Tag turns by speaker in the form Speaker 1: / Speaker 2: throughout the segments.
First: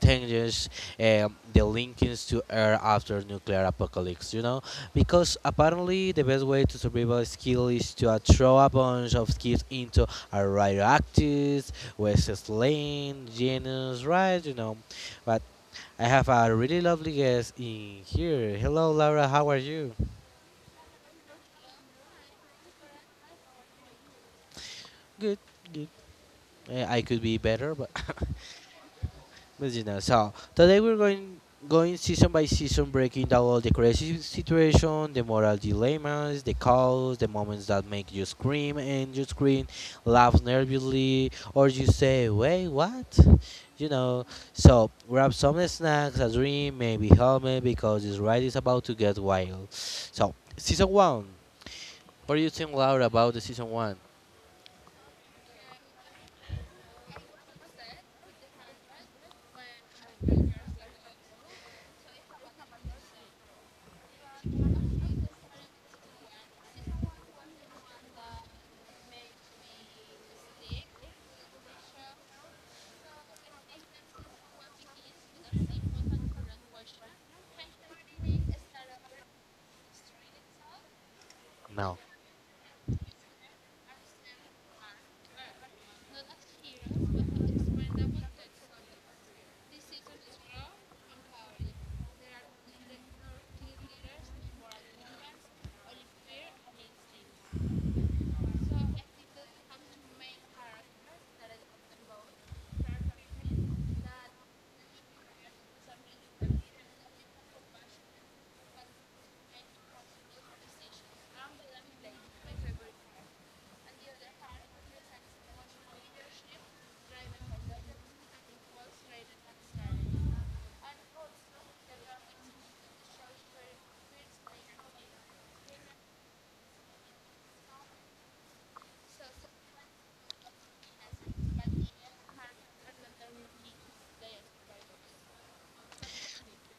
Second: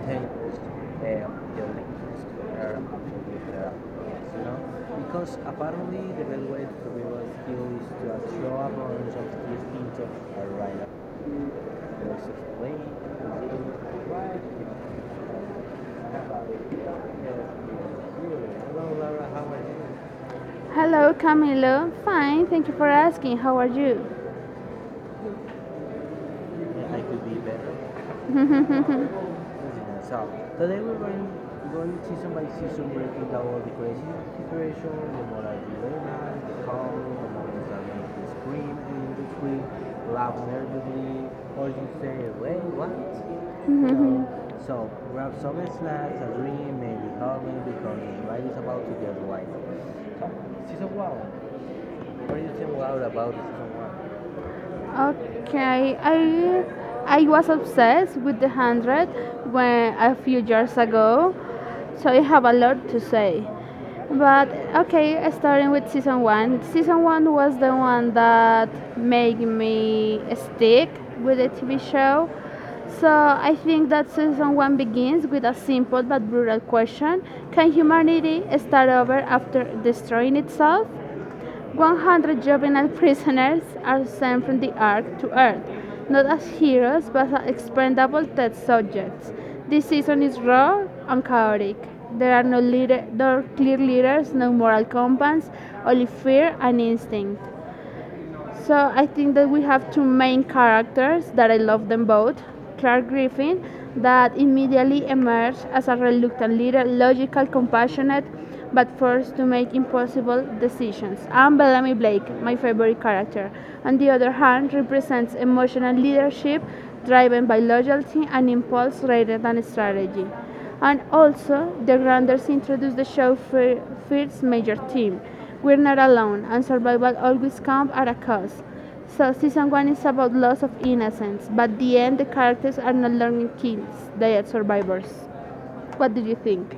Speaker 1: tangents, the linkings to air after nuclear apocalypse. You know, because apparently the best way to survival skill is to throw a bunch of kids into a radioactive, West slain genus, right? You know, but I have a really lovely guest in here. Hello, Laura. How are you?
Speaker 2: Hello, Camilo. Fine, thank you for asking. How are you?
Speaker 1: Good, good. I could be better, but but you know. So today we're going season by season, breaking down all the crazy situation, the moral dilemmas, the calls, the moments that make you scream and you scream, laugh nervously, or you say, "Wait, what?" You know. So grab some snacks, a drink, maybe helmet, because this ride is about to get wild. So season one. What do you think, Laura, about the season one?
Speaker 2: Okay, I was obsessed with the 100 when a few years ago, so I have a lot to say. But okay, starting with season one. Season one was the one that made me stick with the TV show. So I think that season one begins with a simple but brutal question: Can humanity start over after destroying itself?
Speaker 1: Now.
Speaker 2: 100 juvenile prisoners are sent from the Ark to Earth, not as heroes but as expendable test subjects. This season is raw and chaotic. There are no leader, no clear leaders, no moral compass, only fear and instinct. So I think that we have two main characters that I love them both. Clark Griffin, that immediately emerged as a reluctant leader, logical, compassionate, but forced to make impossible decisions. And Bellamy Blake, my favorite character, on the other hand, represents emotional leadership driven by loyalty and impulse rather than strategy. And also, the Granders introduced the show for first major team, we're not alone, and survival always comes at a cost. So season one is about loss of innocence, but the end the characters are not learning kills; they are survivors. What do you think?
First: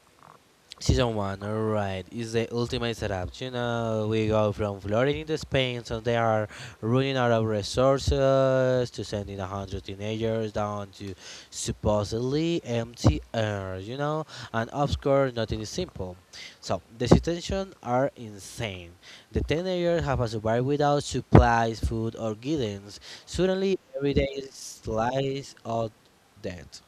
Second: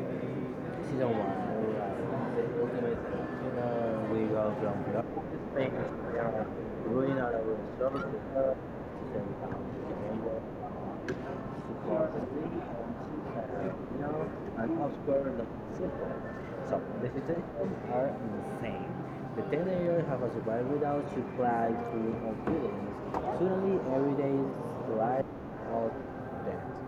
Speaker 1: Season one, alright, is the ultimate setup. You know, we go from flooding to Spain, so they are running out of resources to sending a hundred teenagers down to supposedly empty air. You know, and of course, nothing is simple. So the situations are insane. The teenagers have survived without supplies, food, or guidance. Suddenly, every day is slice of death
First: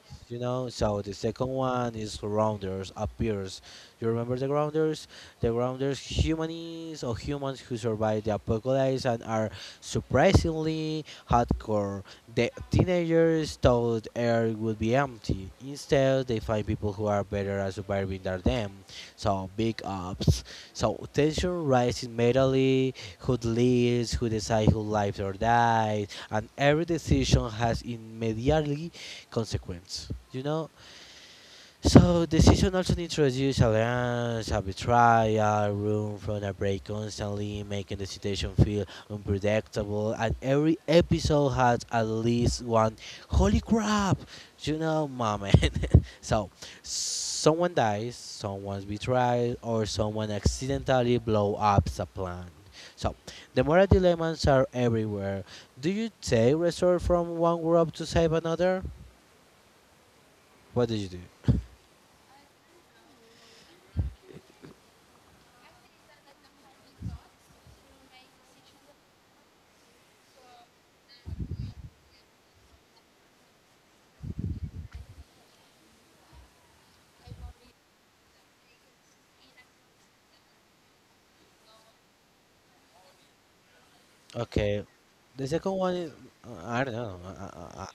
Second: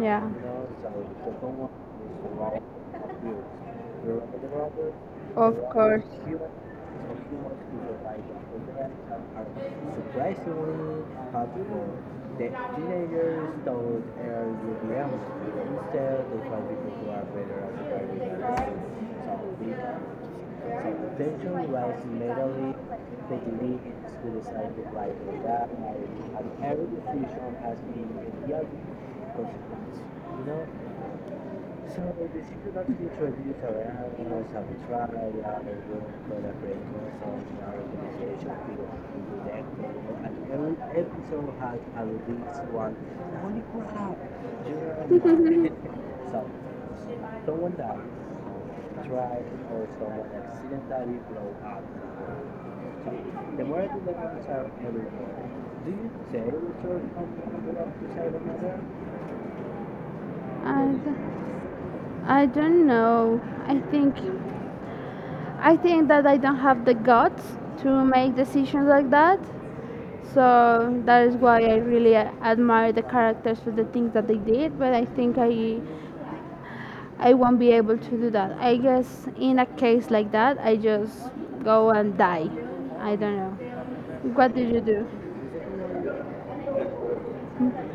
Speaker 2: Yeah,
Speaker 1: you know. So the second one is grounders, appears. You remember the grounders? The
Speaker 2: of
Speaker 1: grounders,
Speaker 2: course.
Speaker 1: humanies or humans who survive the apocalypse and are surprisingly hardcore. The teenagers thought Earth would be empty. Instead, they find people who are better at surviving than them. So big ups. So tension rises mentally. Who lives? Who decides who lives or dies? And every decision has immediately consequence. So the season also introduced a lens, a betrayal, room for a break constantly, making the situation feel unpredictable. And every episode has at least one holy crap, you know, moment. So someone dies, someone's betrayed, or someone accidentally blow up the plan. So the moral dilemmas are everywhere. Do you take resort from one group to save another? What
Speaker 2: I,
Speaker 1: did you
Speaker 2: d-
Speaker 1: do?
Speaker 2: I don't know. I think that I don't have the guts to make decisions like that. So that is why I really admire the characters for the things that they did. But I think I won't be able to do that. I guess in a case like that, I just go and die. I don't know. What did you
Speaker 1: Okay,
Speaker 2: do?
Speaker 1: the second one is I don't know.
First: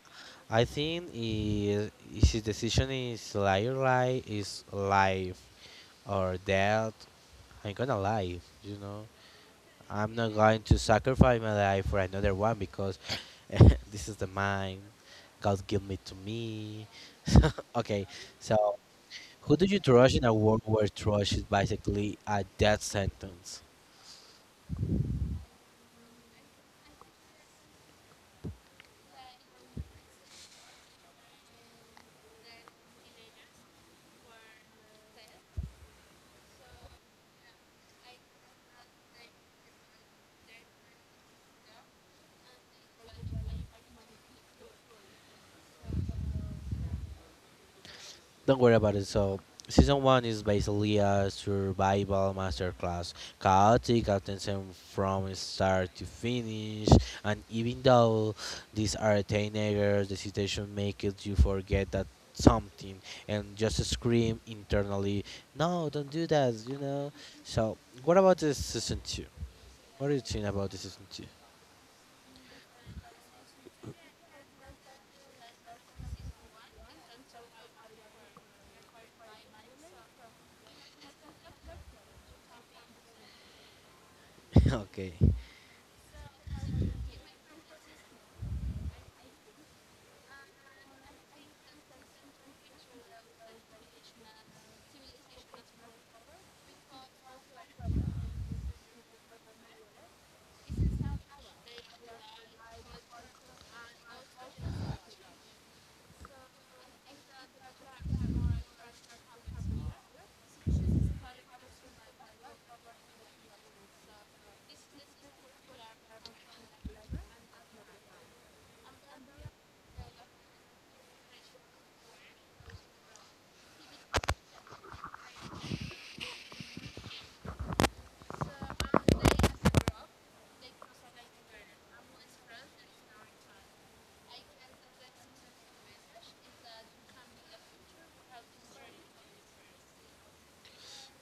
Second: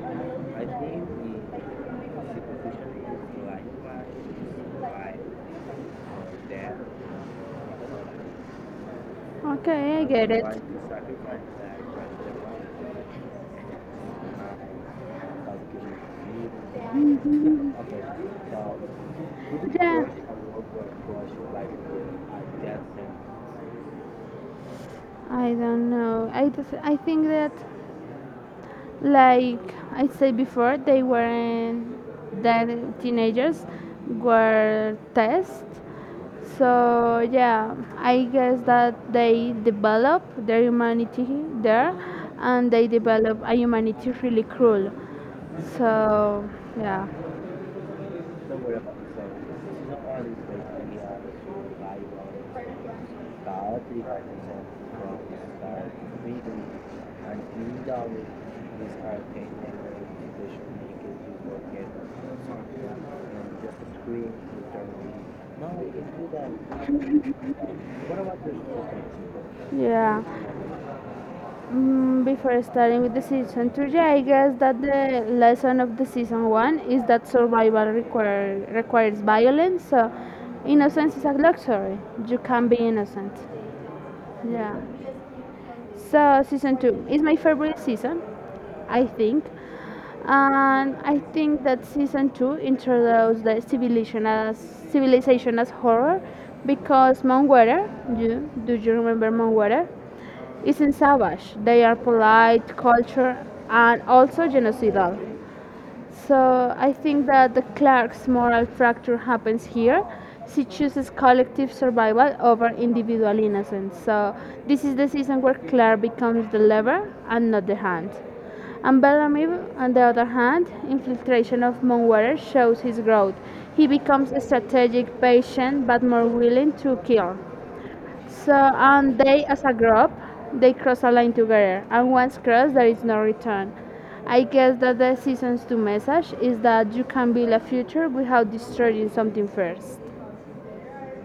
Speaker 1: I think is his decision is lie or lie is life or death. I'm gonna lie, you know.
Speaker 2: Okay, I
Speaker 1: I'm
Speaker 2: get
Speaker 1: not
Speaker 2: it.
Speaker 1: going to sacrifice my life for another one because this is the mine. God give me to me. Okay, so who do you
Speaker 2: Yeah,
Speaker 1: trust in a world where trust is basically a death sentence?
Speaker 2: I don't know. I think that like I said before, they weren't that teenagers were tests. So yeah, I guess that they develop their humanity there, and they develop a humanity really cruel. So yeah,
Speaker 1: Don't worry about it. So, season one is basically a survival masterclass, chaotic attention from start to finish. And even though these are teenagers, the situation makes you forget that something and just scream internally, "No, don't do that!" You know. So, what about this season two? What do you
Speaker 2: yeah.
Speaker 1: think about this season two?
Speaker 2: Before starting with the season two, yeah, I guess that the lesson of the season one is that survival requires violence. So innocence is a luxury. You can be innocent. Yeah.
Speaker 1: Okay.
Speaker 2: So season two is my favorite season, I think, and I think that season two introduced the civilization as horror, because Mount Water, do you remember Mount Water? Isn't savage. They are polite, culture, and also genocidal. So I think that the Clark's moral fracture happens here. She chooses collective survival over individual innocence. So this is the season where Claire becomes the lever and not the hand. And Bellamy, on the other hand, infiltration of Moonwater shows his growth. He becomes strategic, patient, but more willing to kill. So and they as a group, they cross a line together, and once crossed, there is no return. I guess that the season's two message is that you can build a future without destroying something first.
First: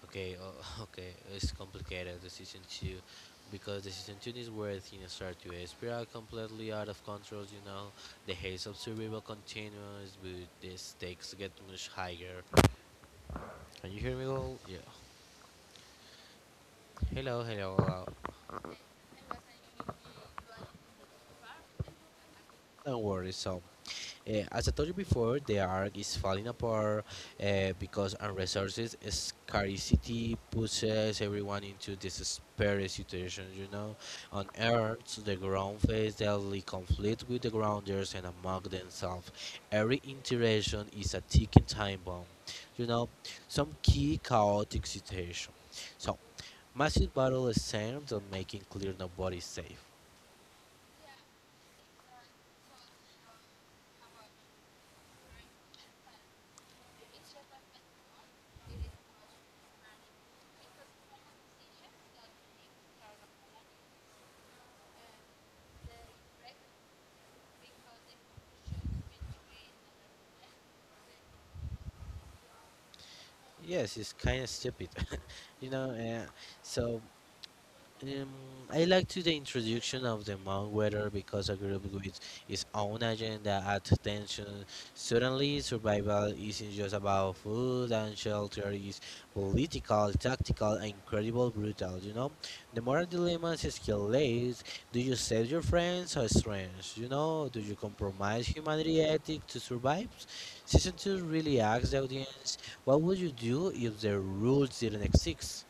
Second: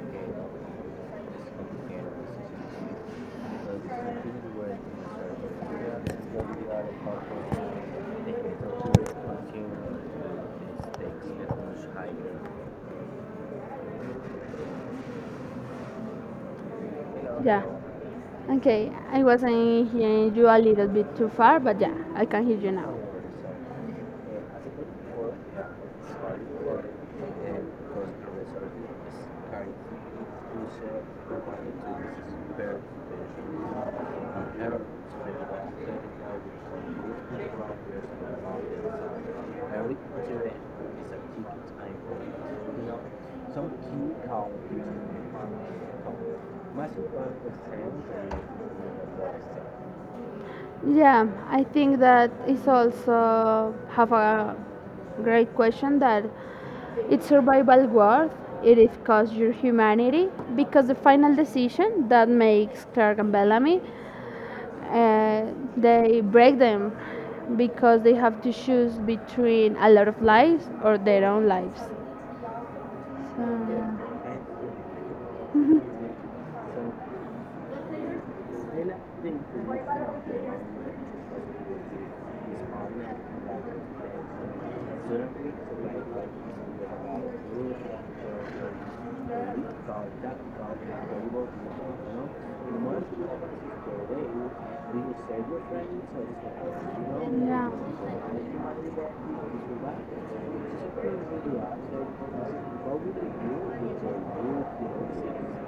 Speaker 1: Okay, okay, it's complicated. Decision two, because decision two is where things start to spiral completely out of control. You know, the haze of survival continues, but the stakes get much higher. Can you hear me? Well, yeah. Hello,
Speaker 2: Yeah.
Speaker 1: hello.
Speaker 2: Okay, I wasn't hearing you a little bit too far, but yeah, I can hear you now.
Speaker 1: Don't worry, so as I told you before, the arc is falling apart because on resources scarcity pushes everyone into desperate situations. You know, on Earth, the ground face daily conflict with the grounders and among themselves. Every interaction is a ticking time bomb. You know, some key chaotic situation. So massive battle is centered on making clear nobody's safe.
Speaker 2: Yeah, I think that is also have a great question, that it's survival worth it is cause your humanity, because the final decision that makes Clark and Bellamy they break them, because they have to choose between a lot of lives or their own lives.
Speaker 1: Yes, it's kind of stupid, you know. So Um, I like to the introduction of the Mount Weather because a group with its own agenda adds tension. Suddenly, survival isn't just about food and shelter; it's political, tactical, and incredible brutal. You know, the moral dilemmas escalate. Do you save your friends or strangers? You know, do you compromise humanity ethic to survive? Season
Speaker 2: So,
Speaker 1: two
Speaker 2: yeah.
Speaker 1: really asks the audience, "What would you do if the rules didn't exist?"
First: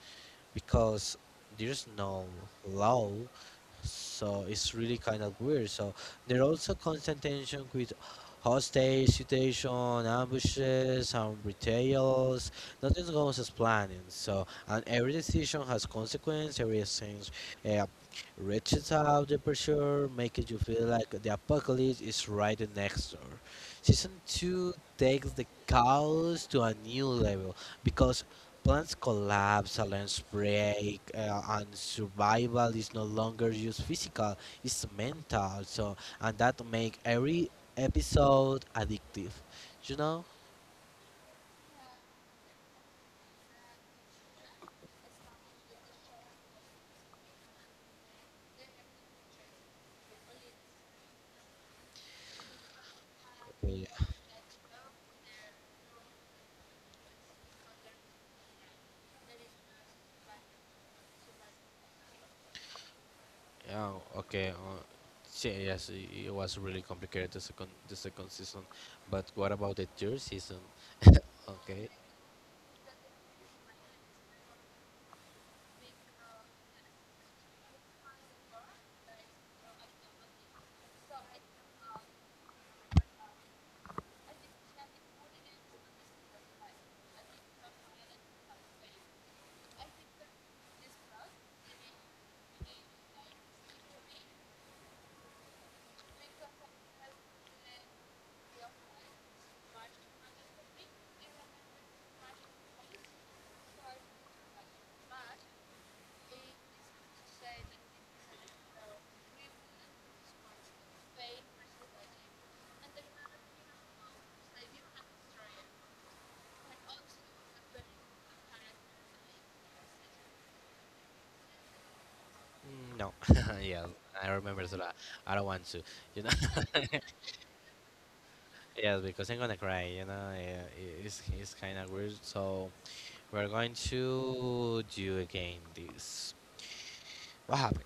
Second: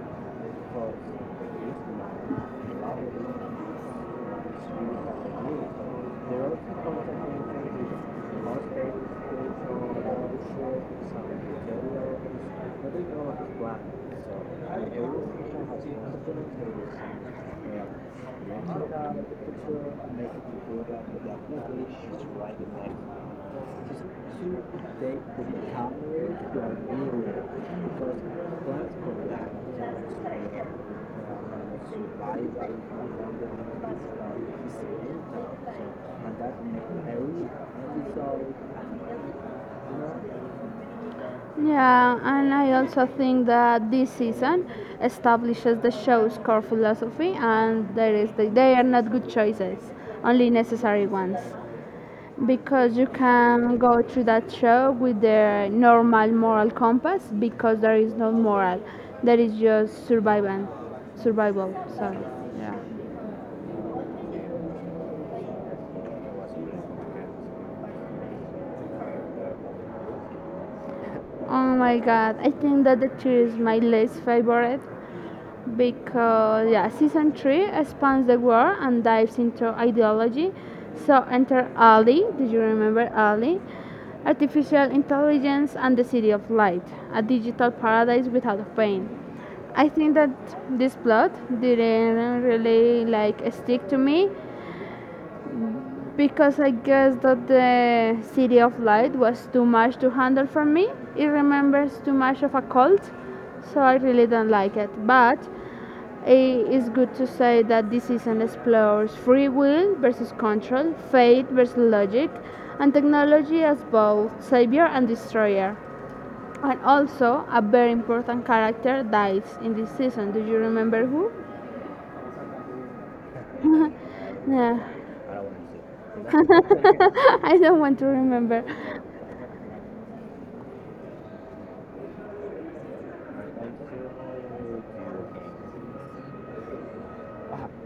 Speaker 1: Because there's no law, so it's really kind of weird. So there are also constant tension with hostage situation, ambushes, and betrayals. Nothing goes as planned, so and every decision has consequence. Every exchange uh, reaches out the pressure, making you feel like the apocalypse is right next door. Season two takes the chaos to a new level because Plants collapse, alarms break, and survival is no longer just physical, it's mental. So, and that make every episode addictive, you know?
Speaker 2: Yeah, and I also think that this season establishes the show's core philosophy, and there is they are not good choices, only necessary ones. Because you can
Speaker 1: Okay,
Speaker 2: go
Speaker 1: yeah.
Speaker 2: through that show with the normal moral compass, because there is no moral, there is just survival sorry.
Speaker 1: Yeah, okay. Yeah, yes, it was really complicated the second season, but what about the third season?
Speaker 2: Oh
Speaker 1: Okay.
Speaker 2: my god, I think that the two is my least favorite, because yeah, season three expands the world and dives into ideology. So enter Ali, did you remember Ali? Artificial intelligence and the City of Light, a digital paradise without pain. I think that this plot didn't really like stick to me because I guess that the City of Light was too much to handle for me. It remembers too much of a cult, so I really don't like it. But it is good to say that this season explores free will versus control, fate versus logic, and technology as both savior and destroyer. And also, a very important character dies in this season. Do you remember who?
Speaker 1: Mm, no, yeah, I remember so
Speaker 2: Yeah.
Speaker 1: that. I don't want to, you know.
Speaker 2: I don't want to remember.
Speaker 1: Yes, because I'm gonna cry, you know. Yeah, it's kind of weird. So, we're going to do again this. What happened?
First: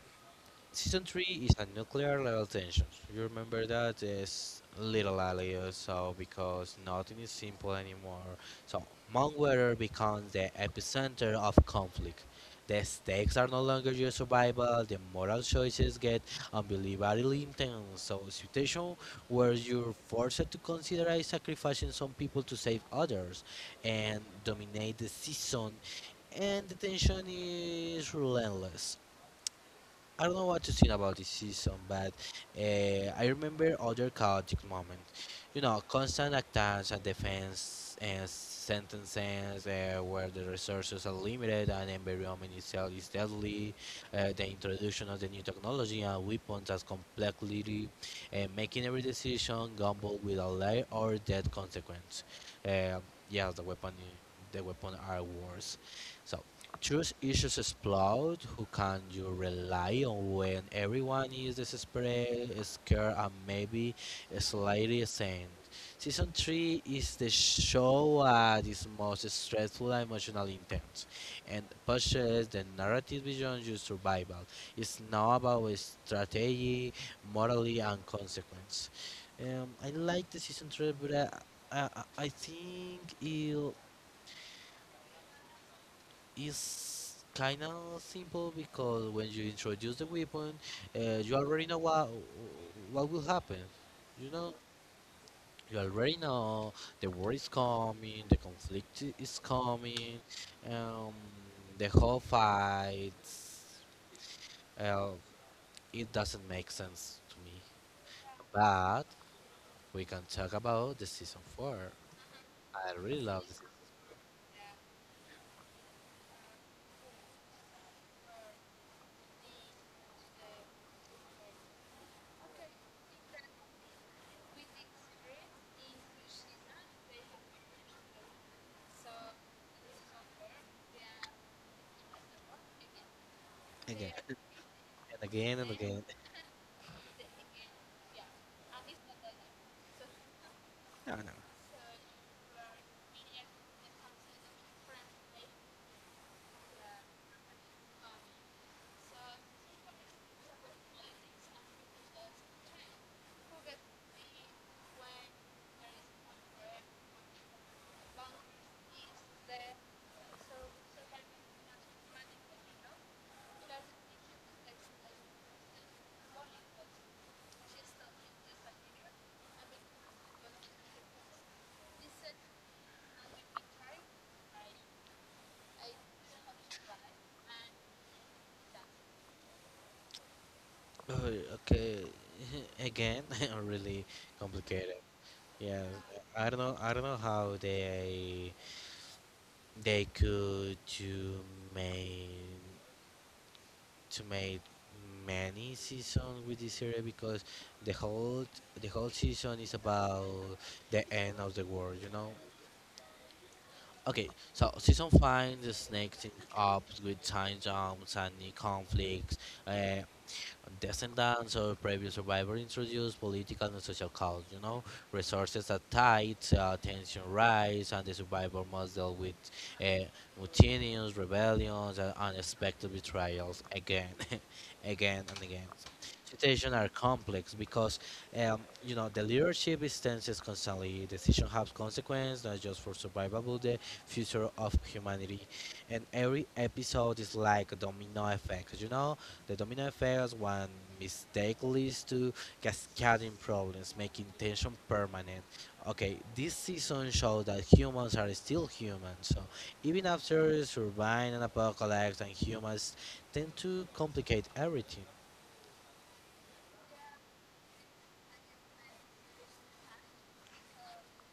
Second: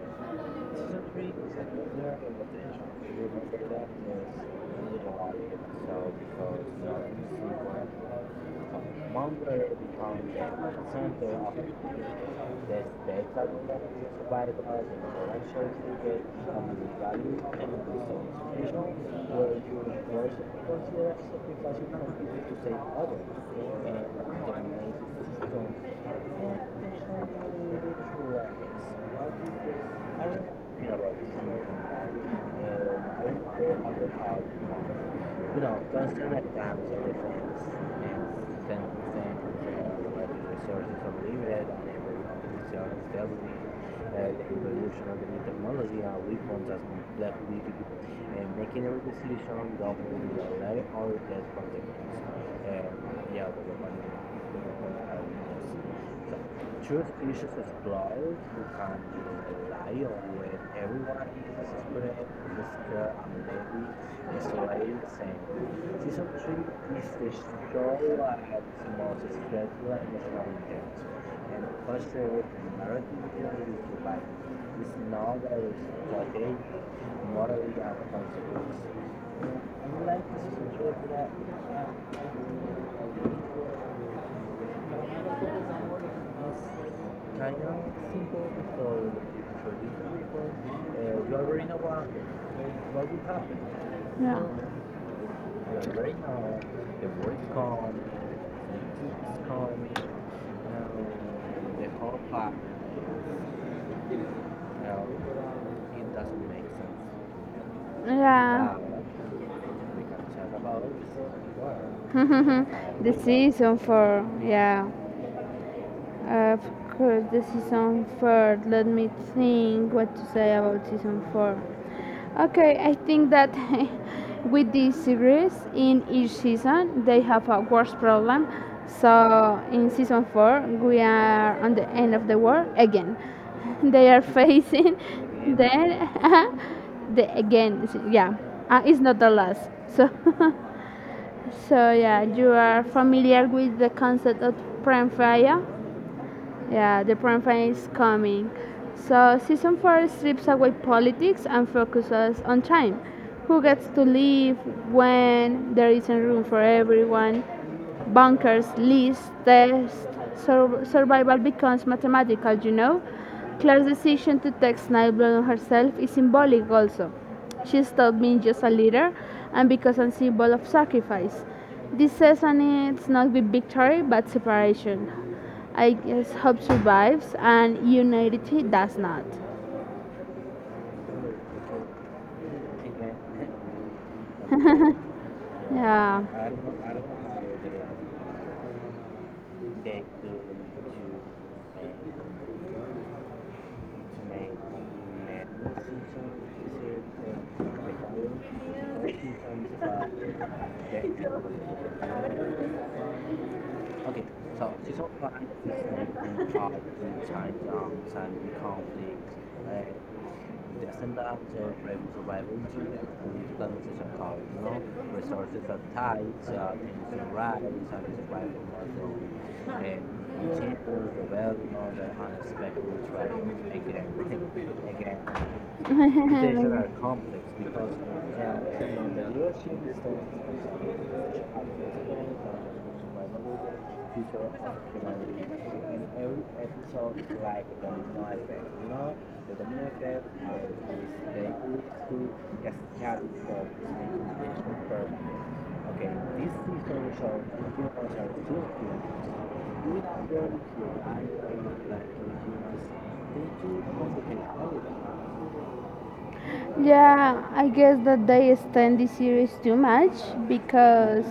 Speaker 1: Season 3 is a nuclear level tension. You remember that is little alias, so because nothing is simple anymore. So Mount Weather becomes the epicenter of conflict. The stakes are no longer your survival, the moral choices get unbelievably intense. So situation where you're forced to consider sacrificing some people to save others and dominate the season and the tension is relentless. I don't know what to think about this season, but I remember other chaotic moments. You know, constant attacks and defense and sentences where the resources are limited and environment itself is deadly. The introduction of the new technology and weapons as complexity, and making every decision gamble with a life or death consequence. Uh, yeah, the weapon, the weapon are worse. So. Choose issues explode who can you rely on when everyone is desperate, scared, and maybe slightly sane. Season 3 is the show that is most stressful and emotionally intense and pushes the narrative beyond just survival. It's now about strategy, morality, and consequence. I like the season 3, but I, I think it's kind of simple because when you introduce the weapon, you already know what will happen. You
Speaker 2: Yeah.
Speaker 1: know, you already know the war is coming, the conflict is coming, um, the whole fight. Uh, it doesn't make sense to me,
Speaker 2: Yeah.
Speaker 1: but we can talk about the season four. I
Speaker 2: The
Speaker 1: really love this
Speaker 2: season for, yeah. Of course, the season four. Let me think what to say about season four. Okay, I think that with this series, in each season, they have a worse problem. So in season four, we are on the end of the world again.
Speaker 1: again
Speaker 2: They are facing
Speaker 1: and again and again.
Speaker 2: then the again. Yeah, it's not the last. So so yeah, you are familiar with the concept of prime fire. Yeah, the prime time is coming. So season four strips away politics and focuses on time. Who gets to live when there isn't room for everyone? Bunkers, lists, tests, survival becomes mathematical? Claire's decision to text Niall Blunt herself is symbolic also. She stopped being just a leader and becomes a symbol of sacrifice. This season it's not with victory but separation. I guess hope survives and unity does not.
Speaker 1: Oh, okay. Again, really complicated. Yeah,
Speaker 2: Yeah.
Speaker 1: I don't know. I don't know how they could make to make many seasons with this series because the whole the whole season is about the end of the world. You know. Okay, so season five, the snake team up with time jumps and new conflicts. Uh, descendants of previous survivors introduce political and social costs, you know, resources are tight, tension rise, and the survivor must deal with uh, mutinies, rebellions, and unexpected betrayals again, again and again. Situations are complex because, you know, the leadership is tense constantly. Decision have consequence, not just for survival, but the future of humanity. And every episode is like a domino effect, you know, the domino effects one mistake leads to cascading problems, making tension permanent. Okay, this season showed that humans are still human, so even after surviving an apocalypse, and humans tend to complicate everything.
Speaker 2: Yeah, I guess that they extend the series too much, because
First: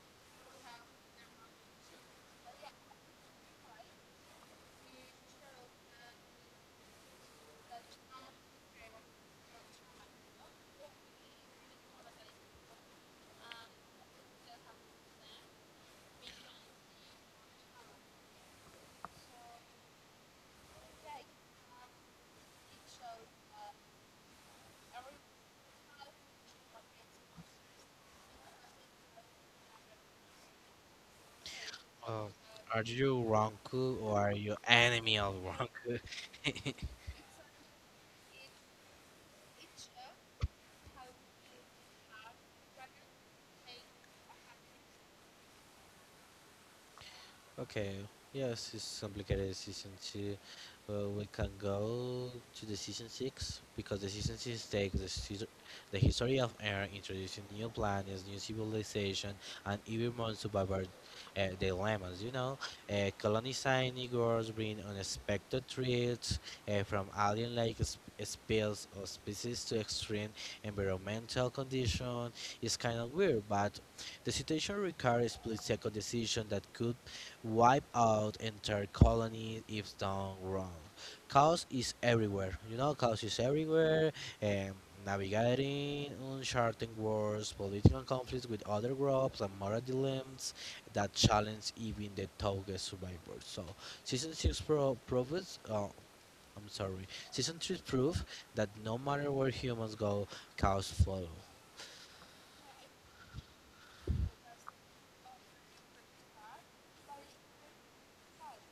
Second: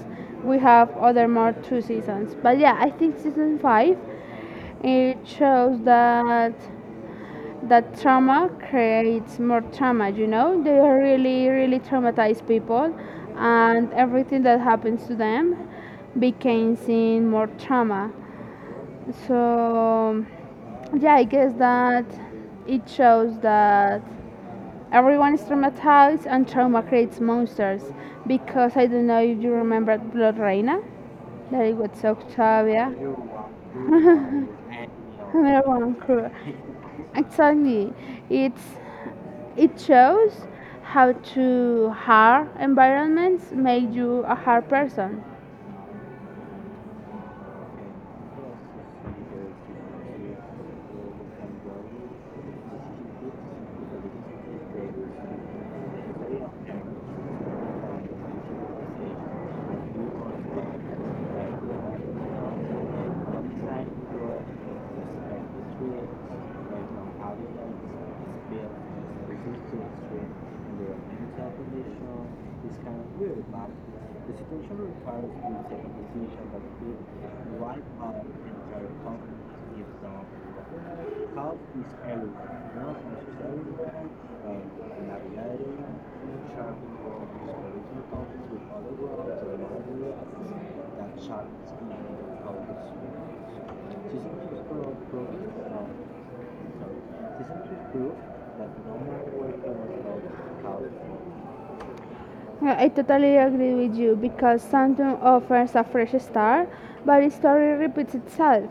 Speaker 2: we have other more two seasons. But yeah, I think season five it shows that that trauma creates more trauma. They are really really traumatized people, and everything that happens to them becomes in more trauma. So yeah, I guess that it shows that everyone is traumatized and trauma creates monsters, because I don't know if you remember Blood Reina, that it was
Speaker 1: Oh, are
Speaker 2: Octavia.
Speaker 1: you Ronku or are you enemy of
Speaker 2: Everyone
Speaker 1: Ronku?
Speaker 2: cruel. Exactly. it's It shows how to hard environments make you a hard person.
Speaker 1: Okay. Yes, it's complicated season two. Well, we can go to the season six because the season six takes season, the history of air, introducing new planets, new civilization, and even more survivor dilemmas. You know, colonizing Igors bring unexpected threats from alien-like spells or species to extreme environmental conditions. It's kind of weird, but the situation requires split-second decision that could wipe out entire colonies if done wrong. Chaos is everywhere, you know, chaos is everywhere. Um, navigating uncharted wars, political conflicts with other groups, and moral dilemmas that challenge even the toughest survivors. So, season six proves. I'm sorry. Season 3 proves that no matter where humans go, chaos follow.
Speaker 2: Well, I totally agree with you, because something offers a fresh start, but its story repeats itself.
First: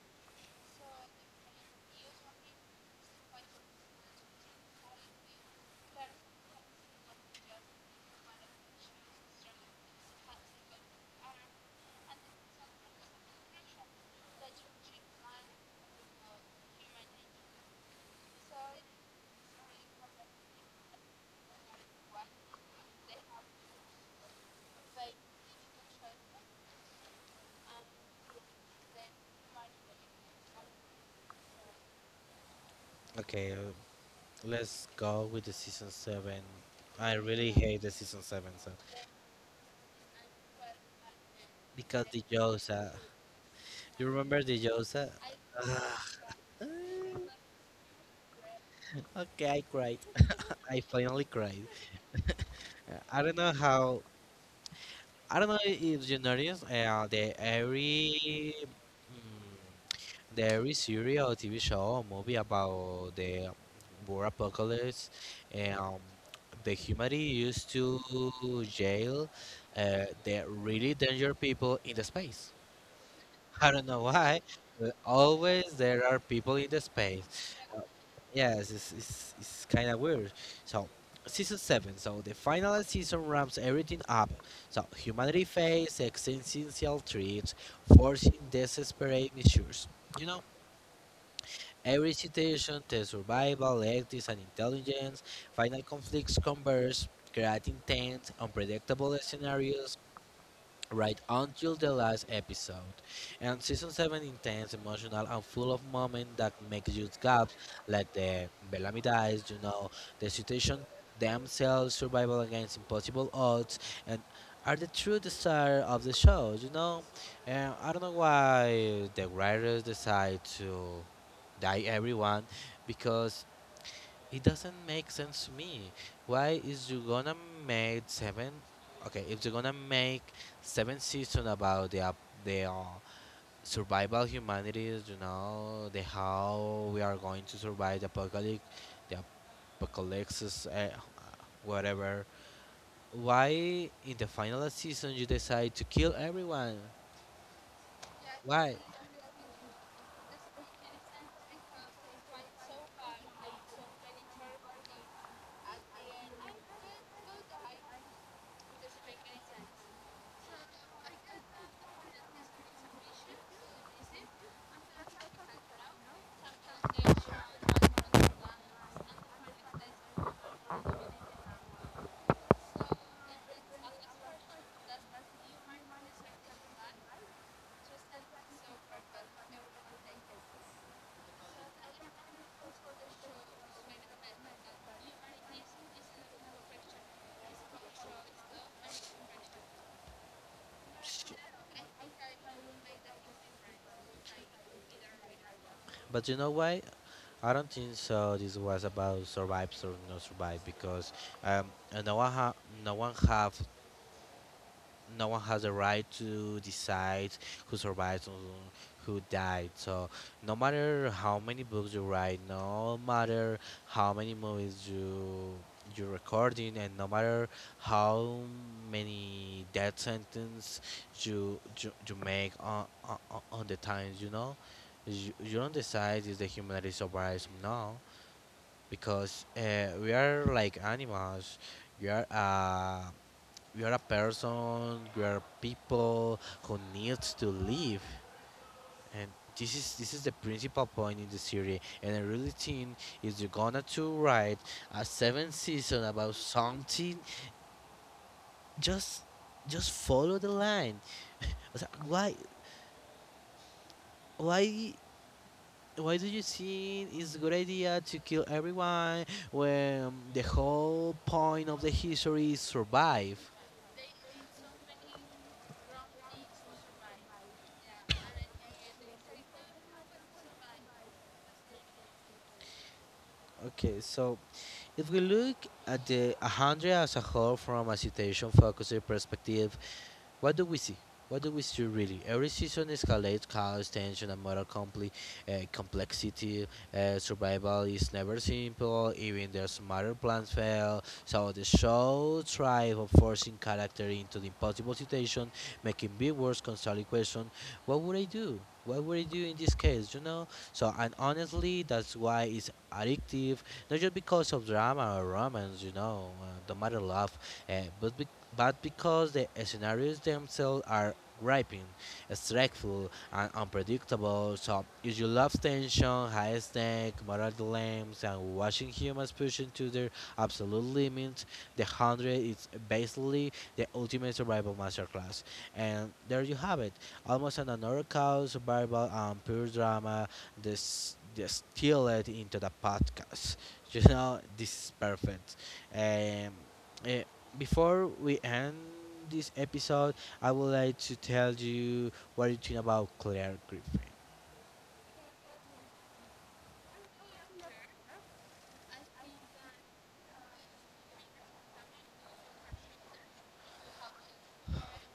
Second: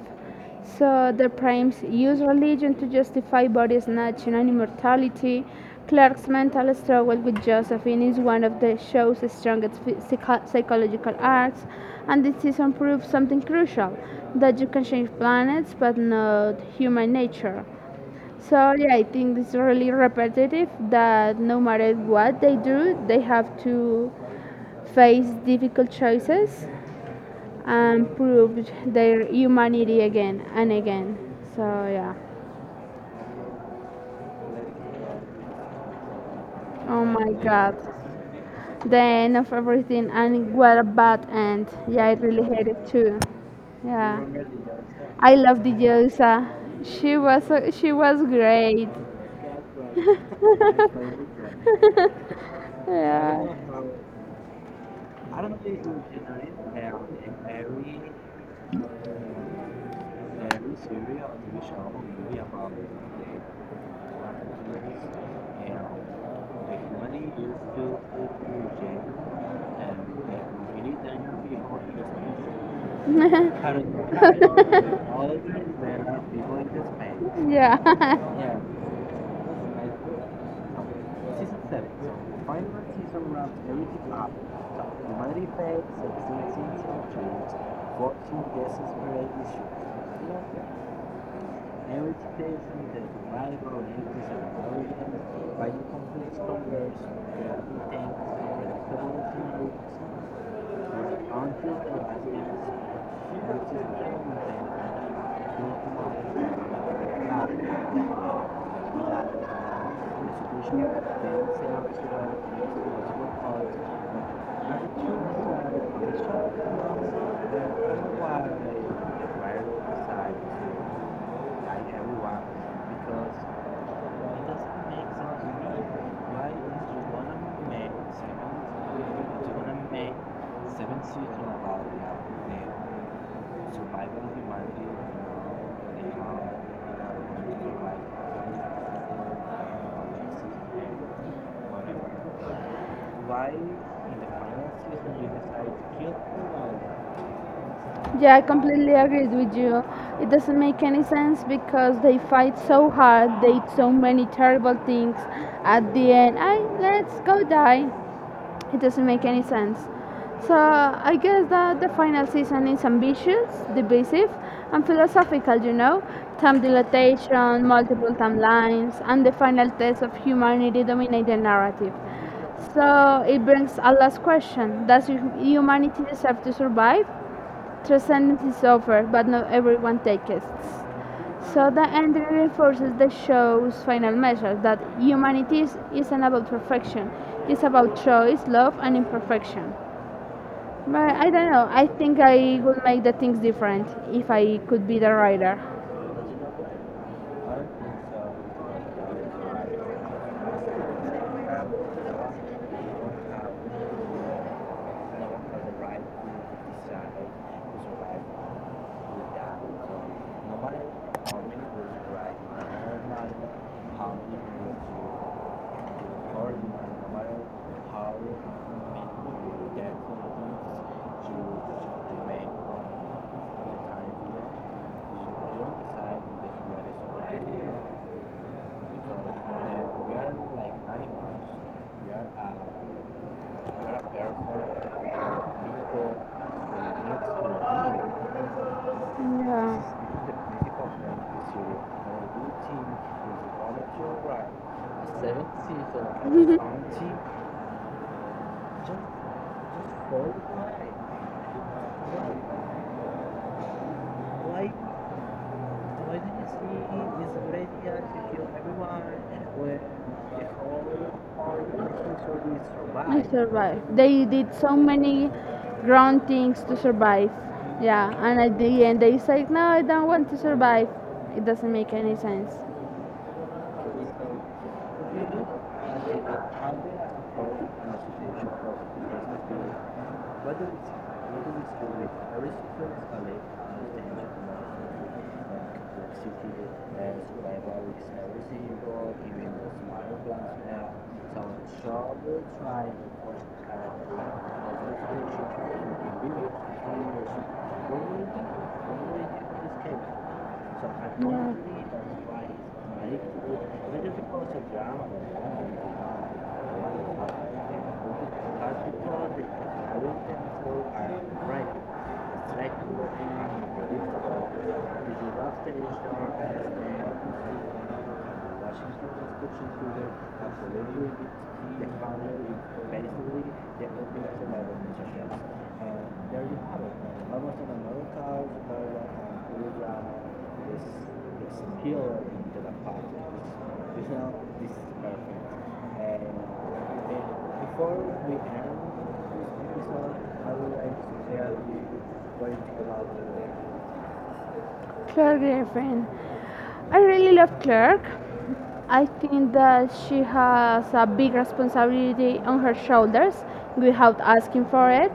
Speaker 2: So the primes use religion to justify body snatching and immortality. Clark's mental struggle with Josephine is one of the show's strongest psychological arcs, and this season proves something crucial, that you can change planets but not human nature. So yeah, I think it's really repetitive that no matter what they do, they have to face difficult choices and prove their humanity again and again. So yeah.
Speaker 1: Okay, let's go with the season 7.
Speaker 2: Oh
Speaker 1: I
Speaker 2: my
Speaker 1: really
Speaker 2: god.
Speaker 1: hate the season 7, so
Speaker 2: The end of everything and what a bad end.
Speaker 1: because
Speaker 2: Yeah, I
Speaker 1: the
Speaker 2: really hate it
Speaker 1: Josa.
Speaker 2: too.
Speaker 1: You
Speaker 2: Yeah.
Speaker 1: remember the Josa?
Speaker 2: I love the Diosa. She was she was great.
Speaker 1: Okay, I cried. I finally cried. I don't know
Speaker 2: Yeah.
Speaker 1: how. I don't know if you noticed the every mm, the every series or TV show or movie about the war apocalypse. Um, the humanity used to jail the really dangerous people in the space. I don't know why, but always there are people in the space.
Speaker 2: Yeah,
Speaker 1: Yes, it's kind of weird. So, season 7, so the final season ramps everything up. So, humanity faces existential threats, forcing desperate measures. You know, every situation, the survival, ethics, and intelligence, final conflicts converge, creating tense, unpredictable scenarios right until the last episode. And season 7 intense, emotional, and full of moments that make huge gaps, like the Bellamy dies, you know, the situation themselves, survival against impossible odds, and are the true desire of the show, you know? And I don't know why the writers decide to die everyone because it doesn't make sense to me. Why is you gonna make seven? Okay, if you're gonna make seven season about the their survival humanities, you know, the how we are going to survive the apocalypse, whatever. Why in the final season you decide to kill everyone?
Speaker 2: yeah, I
Speaker 1: Why?
Speaker 2: completely agree with you. It doesn't make any sense because they fight so hard, they did so many terrible things. At the end, I let's go die. It doesn't make any sense. So I guess that the final season is ambitious, divisive, and philosophical, time dilatation, multiple timelines, and the final test of humanity dominate the narrative. So it brings a last question: Does humanity deserve to survive? Transcendence is offered, but not everyone takes it. So the end reinforces the show's final message that humanity isn't about perfection. It's about choice, love, and imperfection. But I don't know. I think I would make the things different if I could be the writer.
Speaker 1: But you know why? I don't think so. This was about survive or not survive because um, uh, no one ha- no one have no one has a right to decide who survives and who died. So no matter how many books you write, no matter how many movies you you're recording, and no matter how many death sentence you make on the times, you know, you don't decide if the humanity survives or not because we are like animals. We are uh, we are a person. We are people who needs to live, and this is the principal point in the series. And I really think if you're gonna to write a seventh season about something, just just follow the line. O sea, why why do you think it's a good idea to kill everyone when the whole point of the history is
Speaker 2: Yeah. I
Speaker 1: survive?
Speaker 2: survived. They did so many ground things to survive. Yeah, and at the end they said, no, I don't want to survive. It doesn't make any sense.
Speaker 1: Okay, so if we look at the 100 as a whole from a citation focused perspective, what do we see? What do we see really? Every season escalates chaos, tension, and complexity. Survival is never simple, even their smarter plans fail. So the show thrives on forcing character into the impossible situation, making viewers constantly question, what would I do? What would I do in this case, you know? So, and honestly, that's why it's addictive, not just because of drama or romance, you know, the matter love, uh, but, bec but because the scenarios themselves are gripping, stressful, and unpredictable. So, if you love tension, high stakes, moral dilemmas, and watching humans
Speaker 2: Yeah.
Speaker 1: pushing to their absolute limits, The Hundred is basically the ultimate survival masterclass. And there you have it, almost an honorable survival and pure drama distilled into the podcast. You know, this is perfect. Um, eh, before we end this episode, I would like to tell you what you think about Claire Griffin.
Speaker 2: Claire Griffin. I really love Clark. I think that she has a big responsibility on her shoulders without asking for it,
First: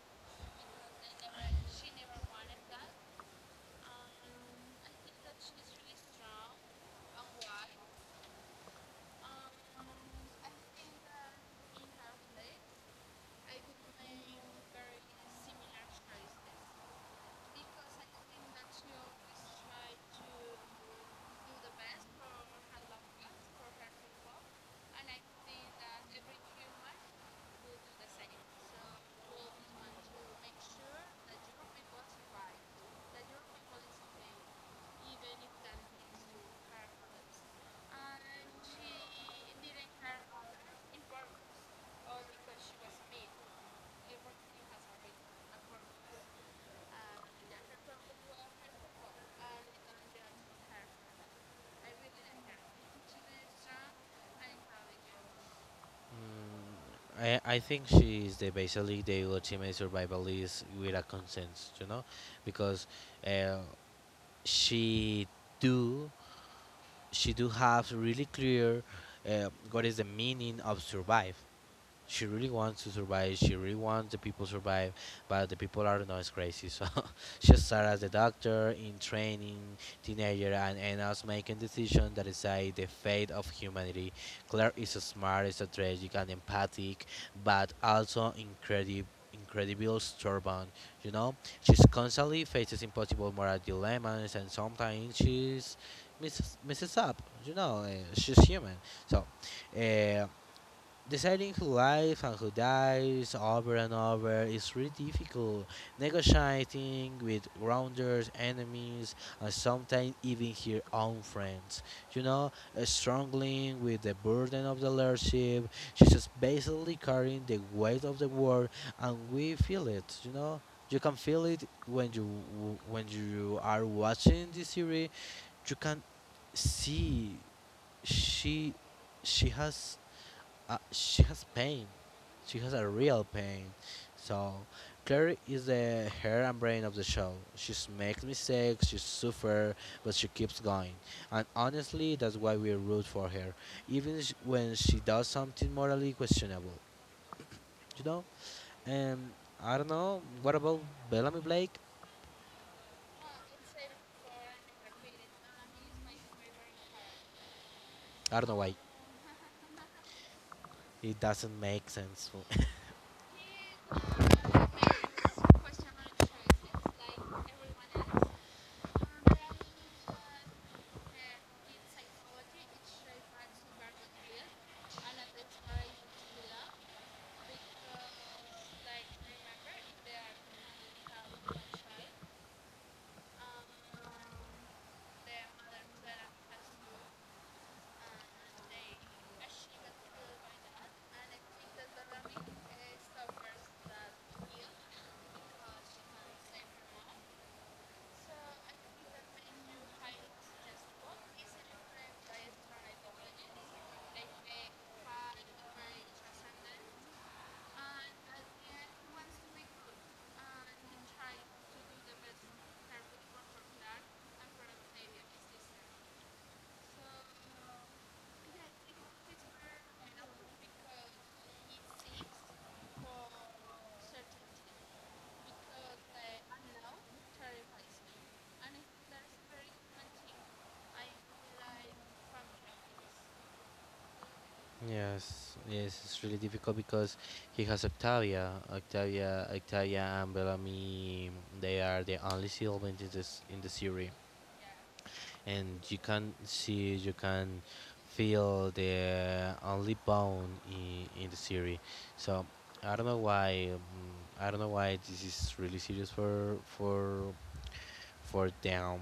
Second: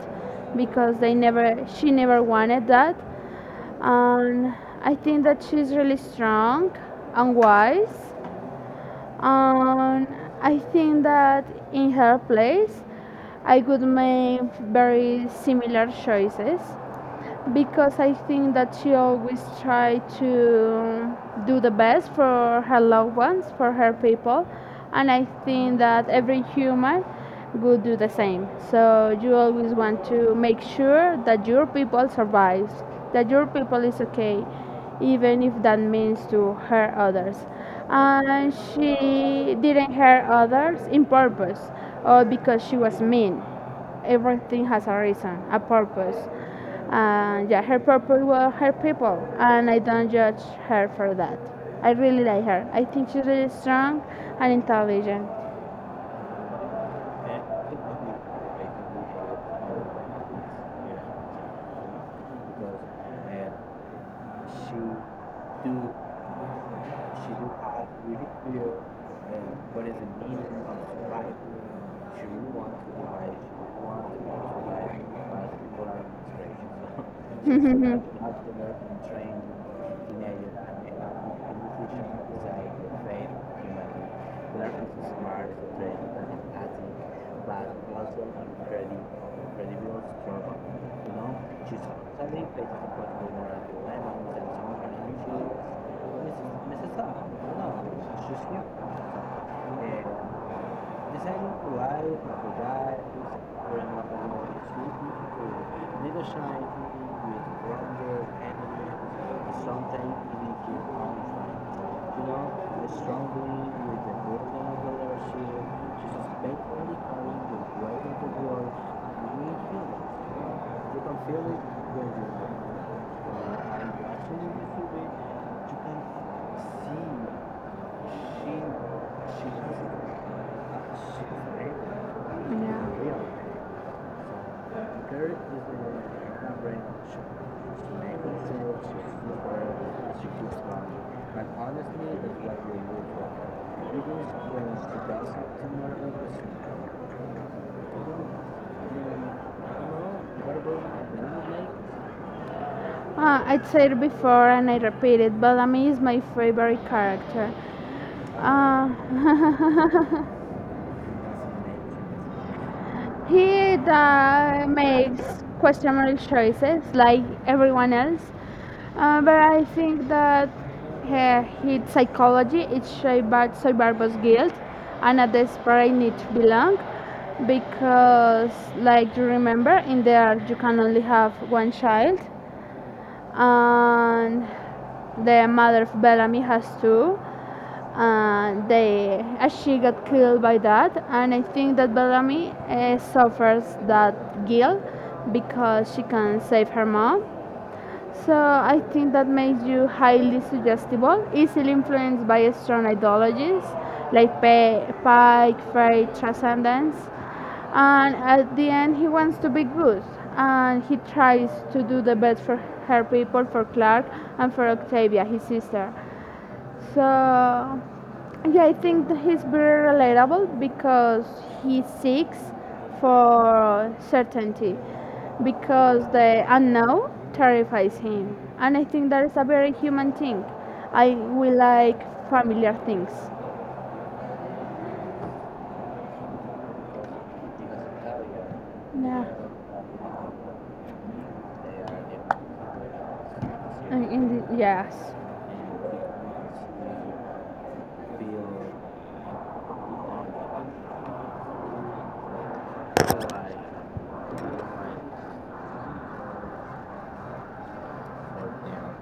Speaker 2: because they never she never wanted that. And I think that she's really strong and wise, and I think that in her place I would make very similar choices, because I think that she always tried to do the best for her loved ones, for her people, and I think that every human would do the same. So you always want to make sure that your people survives, that your people is okay, even if that means to hurt others. And she didn't hurt others in purpose or because she was mean. Everything has a reason, a purpose. And yeah, her purpose were her people, and I don't judge her for that. I really like her. I think she's really strong and intelligent.
Speaker 1: Mm, I think she is the basically the ultimate survivalist with a consent, you know, because uh, she do she do have really clear what is the meaning of survive, she really wants to survive. She really wants the people to survive, but the people I don't know is crazy. So she started as a doctor in training teenager and ends up making decisions that decide the fate of humanity. Claire is smart, strategic, and empathic, but also incredible. Incredible stubborn, you know. She's constantly faces impossible moral dilemmas, and sometimes she's misses up, you know. She's human, so. Uh, Deciding who lives and who dies over and over is really difficult. Negotiating with grounders, enemies, and sometimes even your own friends. You know, struggling with the burden of the leadership. She's just basically carrying the weight of the world, and we feel it. You know, you can feel it when you are watching this series. You can see she she has she has pain. She has a real pain. So, Claire is the heart and brain of the show. She makes mistakes, she suffers, but she keeps going. And honestly, that's why we root for her, even when she does something morally questionable. You know? And I don't know, what about Bellamy Blake?
Speaker 2: I said it before and I repeat it, but Ami is my favorite character.
Speaker 1: I don't know why.
Speaker 2: Uh,
Speaker 1: It doesn't make sense.
Speaker 2: he makes questionable choices like everyone else, but I think that his psychology is shaped by survivor's guilt and a desperate need to belong. Because, like you remember, in there you can only have one child, and the mother of Bellamy has two. And she got killed by that, and I think that Bellamy suffers that guilt because she can save her mom, so I think that makes you highly suggestible, easily influenced by strong ideologies like Pike, faith, transcendence. And at the end, he wants to be good, and he tries to do the best for her people, for Clark, and for Octavia, his sister. So, yeah, I think that he's very relatable because he seeks for certainty, because the unknown terrifies him. And I think that is a very human thing. I we like familiar things.
Speaker 1: Yes, yes, it's really difficult because he has
Speaker 2: Yeah.
Speaker 1: Octavia, and Bellamy. They are the only siblings in this in the
Speaker 2: In,
Speaker 1: series,
Speaker 2: in the, yes.
Speaker 1: and you can see, you can feel the only bone in the series. So I don't know why, I don't know why this is really serious for them.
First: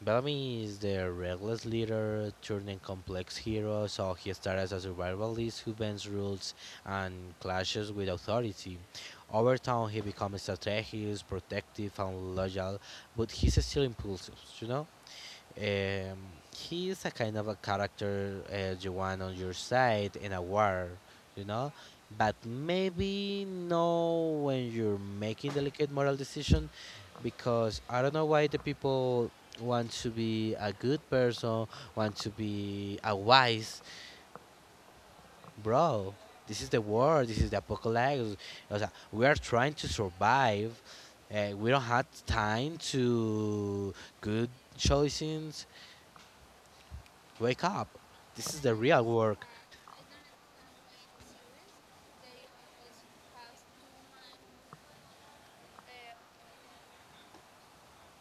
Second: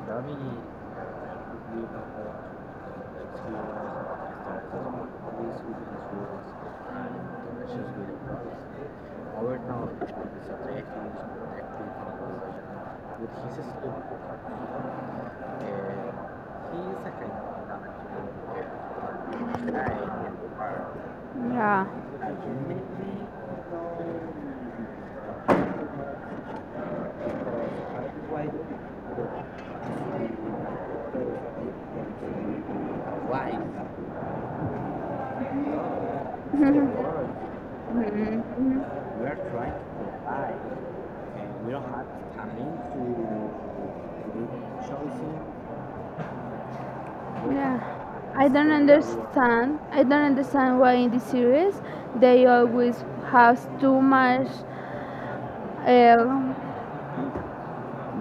Speaker 1: Bellamy is the reckless leader turning complex hero, so he starts as a survivalist who bends rules and clashes with authority. Over time, he becomes strategic, protective, and loyal, but he's still impulsive, you know? Um, he is a kind of a character you want on your side in a war, you know.
Speaker 2: Yeah.
Speaker 1: But maybe no when you're making delicate moral decision, because I don't know why the people want to be a good person, want to be a wise bro. This is the war. This is the apocalypse. O
Speaker 2: Mhm.
Speaker 1: sea, we are trying to survive. We don't have time to good choices. Wake
Speaker 2: Yeah.
Speaker 1: up.
Speaker 2: I
Speaker 1: This is
Speaker 2: don't
Speaker 1: the real work.
Speaker 2: understand. I don't understand why in the series they always have too much uh,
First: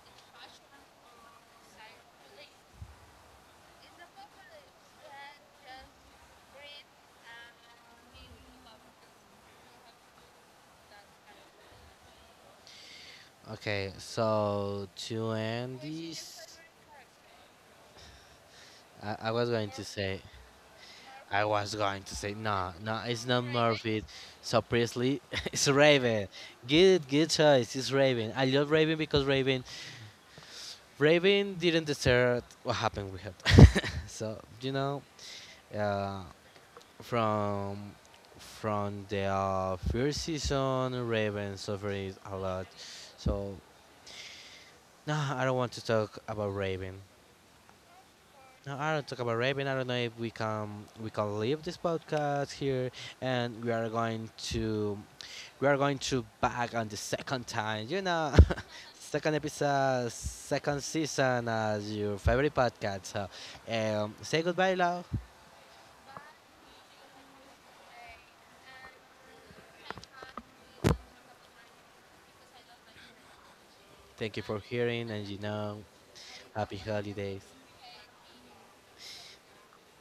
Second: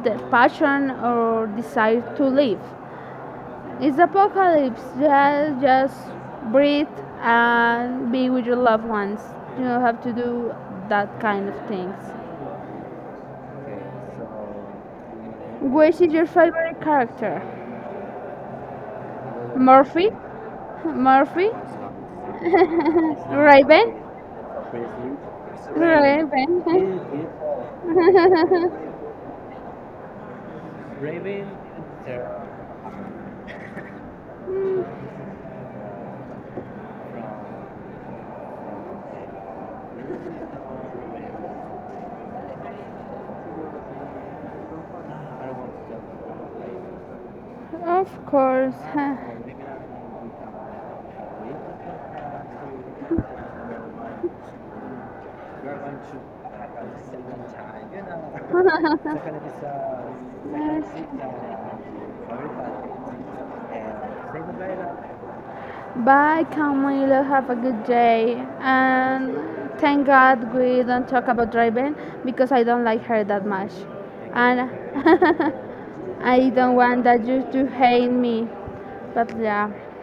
Speaker 2: the passion or desire to live. It's apocalypse. Just breathe and be with your loved ones. You don't have to do that kind of things.
Speaker 1: Okay, so to end
Speaker 2: Which is your
Speaker 1: this,
Speaker 2: favorite character?
Speaker 1: I was going to
Speaker 2: Murphy?
Speaker 1: say, I
Speaker 2: Murphy?
Speaker 1: was going to say, no, no, it's not
Speaker 2: Raven?
Speaker 1: Murphy. So Priestley, it's Raven.
Speaker 2: Raven?
Speaker 1: Good, good choice. It's Raven. I love Raven because Raven didn't deserve what happened with her. so you know, uh, from from the first season, Raven suffered a lot. So no, I don't want to talk about Raven.
Speaker 2: Of course.
Speaker 1: No, I don't talk about Raven. I don't know if we can leave this podcast here, and we are going to back on the second time. You know, second episode, second season as your favorite podcast. So, say goodbye, love.
Speaker 2: Bye, Camilo. Have a good day. And thank God we don't talk about Raven because I don't like her that much.
Speaker 1: Thank you for
Speaker 2: And
Speaker 1: hearing, and you know,
Speaker 2: I don't
Speaker 1: happy
Speaker 2: want that
Speaker 1: holidays.
Speaker 2: you to hate me. But yeah.